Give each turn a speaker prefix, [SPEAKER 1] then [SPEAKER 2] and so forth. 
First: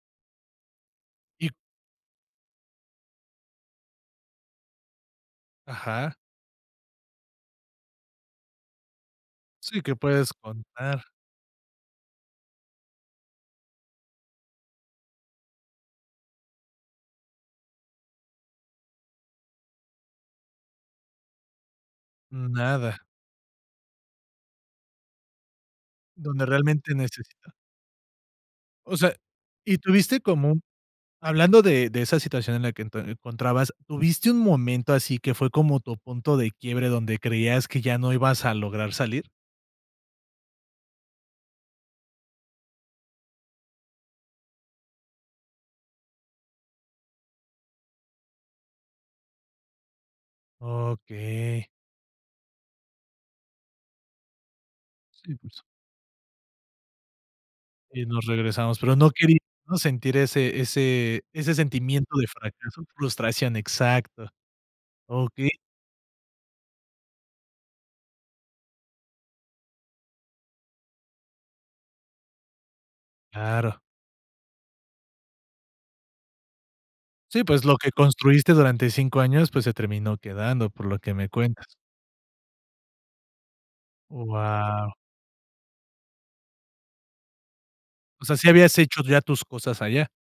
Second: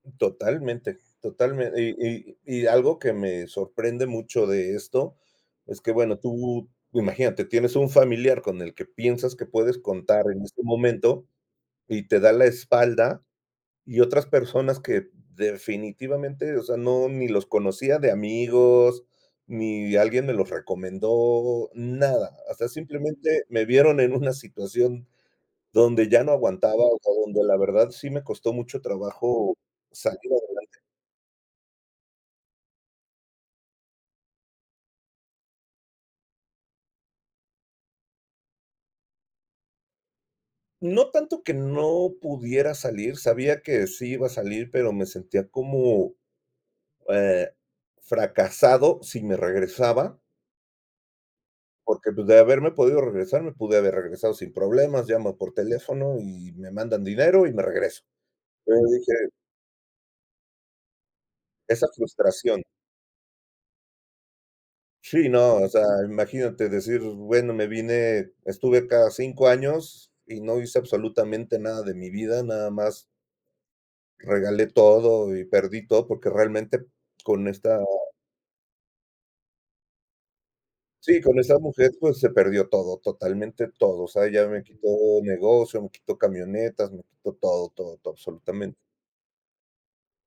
[SPEAKER 1] Totalmente totalme y y y algo que, me sorprende mucho, de esto, es que,
[SPEAKER 2] Ajá.
[SPEAKER 1] bueno, tú, imagínate, tienes un familiar con el que piensas que
[SPEAKER 2] Sí,
[SPEAKER 1] puedes
[SPEAKER 2] que
[SPEAKER 1] contar
[SPEAKER 2] puedes
[SPEAKER 1] en este
[SPEAKER 2] contar.
[SPEAKER 1] momento, y te da la espalda, y otras personas que definitivamente, o sea, no ni los conocía de amigos, ni alguien me los recomendó, nada, o sea,
[SPEAKER 2] Nada.
[SPEAKER 1] simplemente me vieron en una situación donde ya no
[SPEAKER 2] Donde
[SPEAKER 1] aguantaba,
[SPEAKER 2] realmente
[SPEAKER 1] o sea, donde
[SPEAKER 2] necesita
[SPEAKER 1] la verdad, sí me costó mucho
[SPEAKER 2] O sea,
[SPEAKER 1] trabajo
[SPEAKER 2] y
[SPEAKER 1] salir
[SPEAKER 2] tuviste como un
[SPEAKER 1] adelante.
[SPEAKER 2] hablando, de de esa situación en la que te ento encontrabas, ¿tuviste un momento, así que fue, como tu punto de quiebre, donde creías que ya no ibas a lograr salir?
[SPEAKER 1] No tanto que no pudiera salir, sabía que sí iba a salir, pero me sentía, como, eh, fracasado si me regresaba.
[SPEAKER 2] Okey.
[SPEAKER 1] Porque, pues, de haberme podido regresar, me pude haber regresado sin problemas, llamo
[SPEAKER 2] Sí, por
[SPEAKER 1] por
[SPEAKER 2] su
[SPEAKER 1] teléfono y me mandan dinero, y me regreso.
[SPEAKER 2] Y nos regresamos, pero
[SPEAKER 1] Entonces
[SPEAKER 2] no
[SPEAKER 1] dije
[SPEAKER 2] quería uno sentir, ese ese ese
[SPEAKER 1] Esa
[SPEAKER 2] sentimiento de
[SPEAKER 1] frustración.
[SPEAKER 2] fracaso frustración, exacto.
[SPEAKER 1] Sí,
[SPEAKER 2] Okey.
[SPEAKER 1] no, o sea, imagínate decir, bueno, me vine, estuve acá 5 años, y no hice, absolutamente nada de mi vida, nada más
[SPEAKER 2] Claro.
[SPEAKER 1] regalé todo, y perdí todo, porque realmente,
[SPEAKER 2] Sí,
[SPEAKER 1] con
[SPEAKER 2] pues, lo
[SPEAKER 1] esta
[SPEAKER 2] que construiste, durante 5 años, pues, se terminó quedando, por lo que
[SPEAKER 1] sí,
[SPEAKER 2] me
[SPEAKER 1] con esa
[SPEAKER 2] cuentas.
[SPEAKER 1] mujer, pues, se perdió todo, totalmente todo, o
[SPEAKER 2] Oh,
[SPEAKER 1] sea, ella me quitó
[SPEAKER 2] guau.
[SPEAKER 1] negocio, me quitó camionetas, me quitó, todo, todo, todo
[SPEAKER 2] O sea, ¿sí
[SPEAKER 1] absolutamente.
[SPEAKER 2] habías hecho ya tus cosas allá?